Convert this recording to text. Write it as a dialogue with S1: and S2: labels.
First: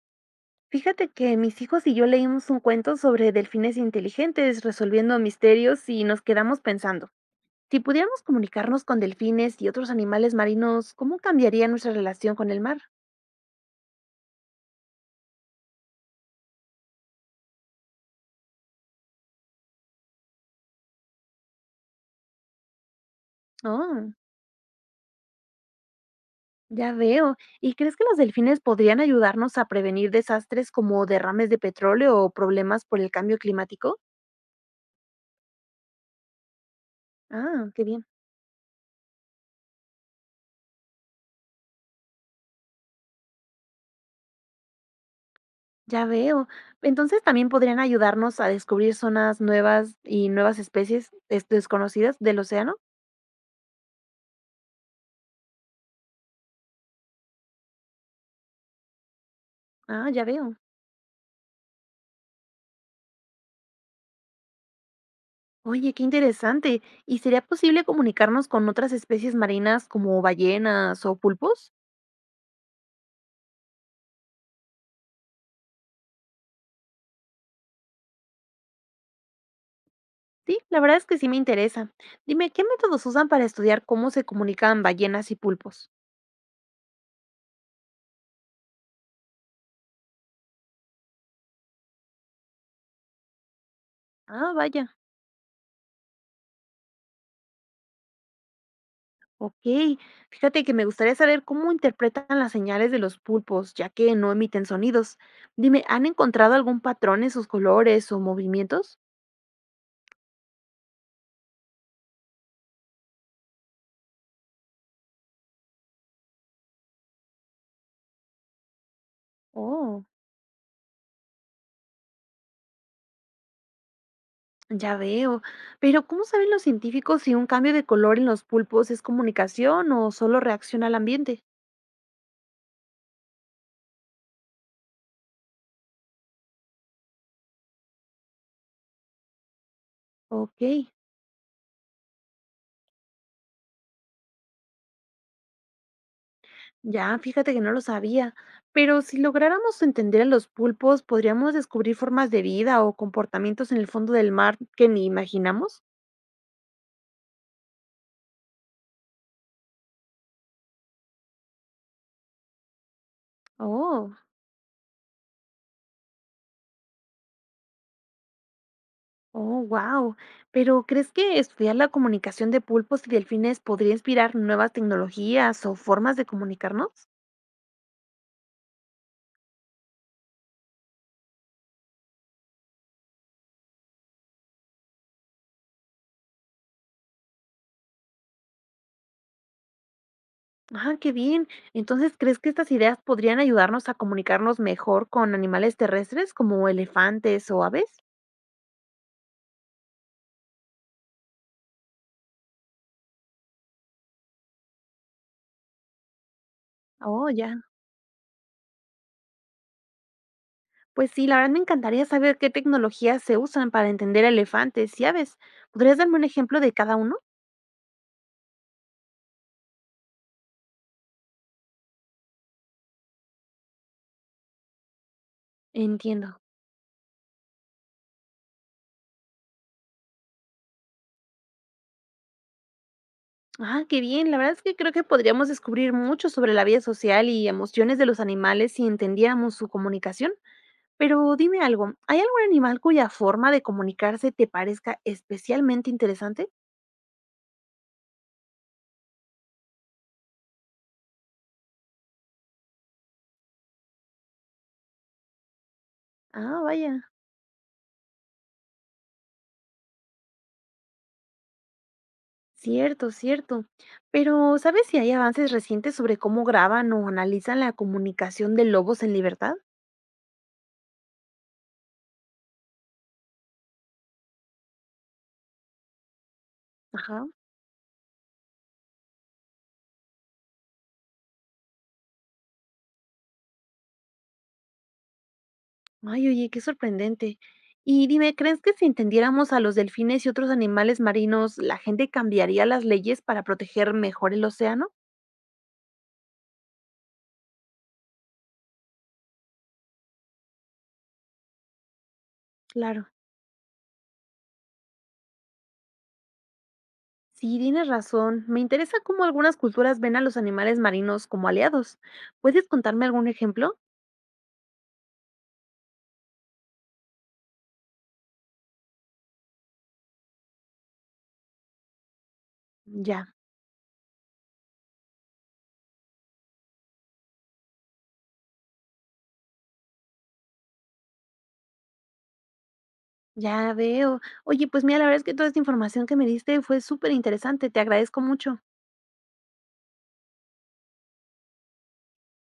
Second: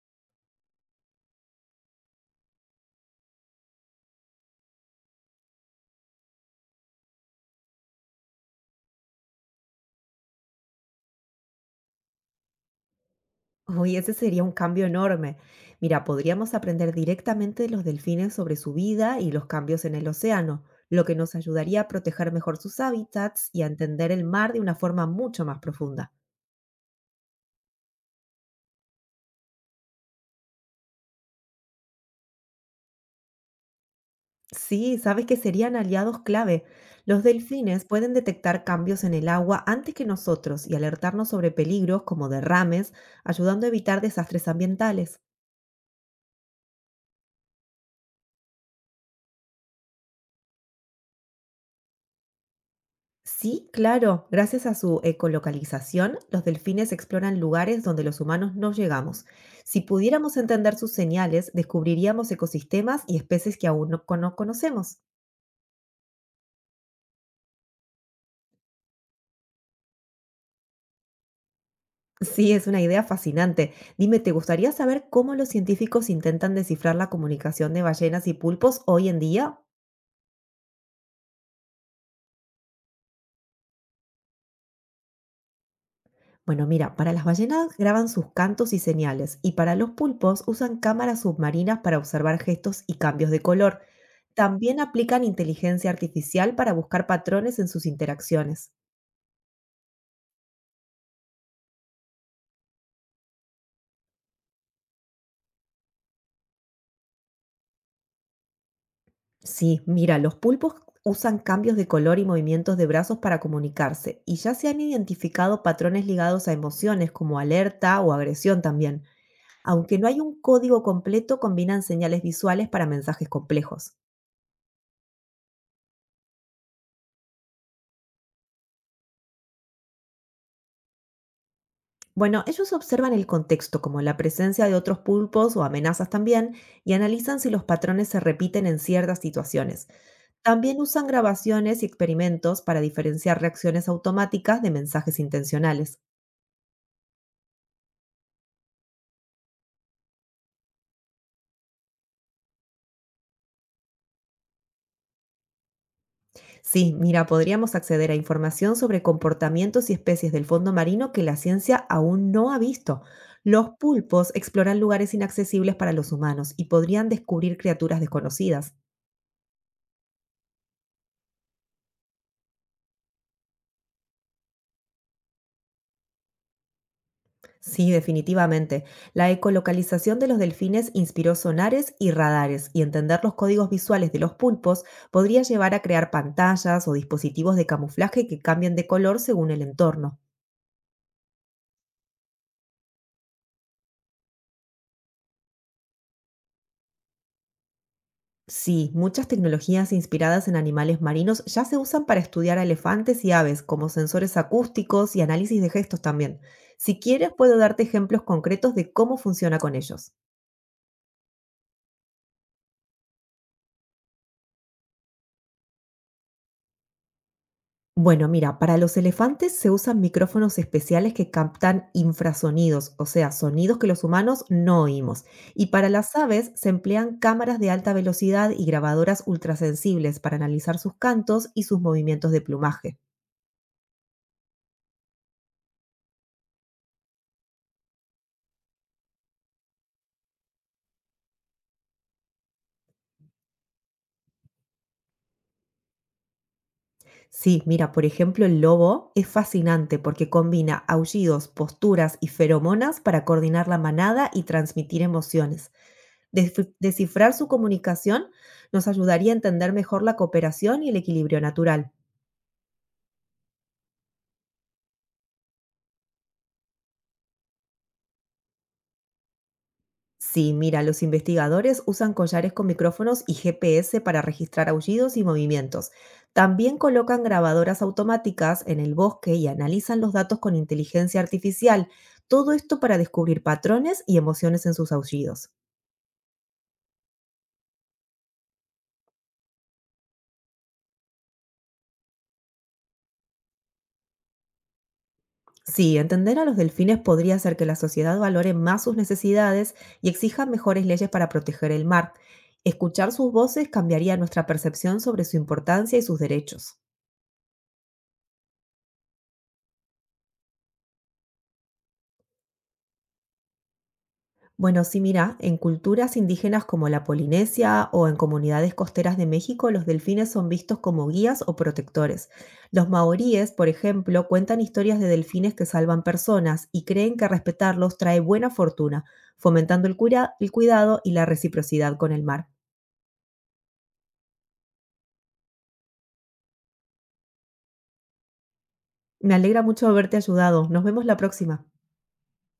S1: Fíjate que mis hijos y yo leímos un cuento sobre delfines inteligentes resolviendo misterios y nos quedamos pensando, si pudiéramos comunicarnos con delfines y otros animales marinos, ¿cómo cambiaría nuestra relación con el mar?
S2: Uy, ese sería un cambio enorme. Mira, podríamos aprender directamente de los delfines sobre su vida y los cambios en el océano, lo que nos ayudaría a proteger mejor sus hábitats y a entender
S1: Oh,
S2: el mar de una forma mucho más profunda.
S1: ya veo. ¿Y crees que los delfines podrían ayudarnos a prevenir desastres como derrames de petróleo o problemas por el cambio climático?
S2: Sí, sabes que serían aliados clave. Los
S1: Ah, qué
S2: delfines
S1: bien.
S2: pueden detectar cambios en el agua antes que nosotros y alertarnos sobre peligros como derrames, ayudando a evitar desastres ambientales.
S1: Ya veo. Entonces también podrían ayudarnos a descubrir zonas nuevas y nuevas especies desconocidas del océano.
S2: Sí, claro. Gracias a su ecolocalización, los delfines exploran lugares donde los humanos no llegamos. Si
S1: Ah, ya
S2: pudiéramos
S1: veo.
S2: entender sus señales, descubriríamos ecosistemas y especies que aún no, cono- conocemos.
S1: Oye, qué interesante. ¿Y sería posible comunicarnos con otras especies marinas como ballenas o pulpos?
S2: Sí, es una idea fascinante. Dime, ¿te gustaría saber cómo los científicos intentan descifrar la comunicación de ballenas y pulpos hoy en día?
S1: Sí, la verdad es que sí me interesa. Dime, ¿qué métodos usan para estudiar cómo se comunican ballenas y pulpos?
S2: Bueno, mira, para las ballenas graban sus cantos y señales, y para los pulpos usan cámaras submarinas para observar gestos y cambios de color.
S1: Ah,
S2: También
S1: vaya,
S2: aplican inteligencia artificial para buscar patrones en sus interacciones.
S1: ok. Fíjate que me gustaría saber cómo interpretan las señales de los pulpos, ya que no emiten sonidos. Dime, ¿han encontrado algún patrón en sus colores o movimientos?
S2: Sí, mira, los pulpos usan cambios de color y movimientos de brazos para comunicarse, y ya se han identificado patrones ligados a emociones como alerta o agresión también. Aunque
S1: Oh.
S2: no hay un código completo, combinan señales visuales para mensajes complejos.
S1: Ya veo. Pero ¿cómo saben los científicos si un cambio de color en los pulpos es comunicación o solo reacción al ambiente?
S2: Bueno, ellos observan el contexto, como la presencia de otros pulpos o amenazas también, y analizan si los patrones se repiten en ciertas situaciones.
S1: Ok,
S2: También usan grabaciones y experimentos para diferenciar reacciones automáticas de mensajes intencionales.
S1: ya, fíjate que no lo sabía. Pero si lográramos entender a los pulpos, ¿podríamos descubrir formas de vida o comportamientos en el fondo del mar que ni imaginamos?
S2: Sí, mira, podríamos acceder a información sobre comportamientos y especies del fondo marino que la ciencia aún no ha visto. Los
S1: Oh,
S2: pulpos exploran lugares inaccesibles para los humanos y podrían descubrir criaturas desconocidas.
S1: oh, wow. Pero ¿crees que estudiar la comunicación de pulpos y delfines podría inspirar nuevas tecnologías o formas de comunicarnos?
S2: Sí, definitivamente. La ecolocalización de los delfines inspiró sonares y radares, y entender los códigos visuales de los pulpos podría llevar a crear pantallas o dispositivos de camuflaje que cambien de color según el entorno.
S1: Ah, qué bien. Entonces, ¿crees que estas ideas podrían ayudarnos a comunicarnos mejor con animales terrestres como elefantes o aves?
S2: Sí, muchas tecnologías inspiradas en animales marinos ya se usan para estudiar a elefantes y aves, como sensores acústicos y análisis de gestos también. Si
S1: Oh,
S2: quieres, puedo
S1: ya.
S2: darte ejemplos concretos de cómo funciona con ellos.
S1: Pues sí, la verdad me encantaría saber qué tecnologías se usan para entender elefantes y aves. ¿Podrías darme un ejemplo de cada uno?
S2: Bueno, mira, para los elefantes se usan micrófonos especiales que captan infrasonidos, o sea, sonidos que los humanos no oímos. Y para las
S1: Entiendo.
S2: aves se emplean cámaras de alta velocidad y grabadoras ultrasensibles para analizar sus cantos y sus movimientos de plumaje.
S1: Ah, qué bien. La verdad es que creo que podríamos descubrir mucho sobre la vida social y emociones de los animales si entendiéramos su comunicación. Pero dime algo, ¿hay algún animal cuya forma de comunicarse te parezca especialmente interesante?
S2: Sí, mira, por ejemplo, el lobo es fascinante porque combina aullidos, posturas y feromonas para coordinar la manada y transmitir emociones.
S1: Ah, vaya.
S2: Descifrar su comunicación nos ayudaría a entender mejor la cooperación y el equilibrio natural.
S1: Cierto, cierto. Pero, ¿sabes si hay avances recientes sobre cómo graban o analizan la comunicación de lobos en libertad?
S2: Sí, mira, los investigadores usan collares con micrófonos y GPS para registrar aullidos y movimientos. También
S1: Ajá.
S2: colocan grabadoras automáticas en el bosque y analizan los datos con inteligencia artificial. Todo esto para descubrir patrones y emociones en sus aullidos.
S1: Ay, oye, qué sorprendente. Y dime, ¿crees que si entendiéramos a los delfines y otros animales marinos, la gente cambiaría las leyes para proteger mejor el océano?
S2: Sí, entender a los delfines podría hacer que la sociedad valore más sus necesidades y exija mejores leyes para proteger el mar.
S1: Claro.
S2: Escuchar sus voces cambiaría nuestra percepción sobre su importancia y sus derechos.
S1: Sí, tienes razón. Me interesa cómo algunas culturas ven a los animales marinos como aliados. ¿Puedes contarme algún ejemplo?
S2: Bueno, sí, mira, en culturas indígenas como la Polinesia o en comunidades costeras de México, los delfines son vistos como guías o protectores. Los
S1: Ya.
S2: maoríes, por ejemplo, cuentan historias de delfines que salvan personas y creen que respetarlos trae buena fortuna, fomentando el cuidado y la reciprocidad con el mar.
S1: Ya veo. Oye, pues mira, la verdad es que toda esta información que me diste fue súper interesante. Te agradezco mucho.
S2: Me alegra mucho haberte ayudado. Nos vemos la próxima.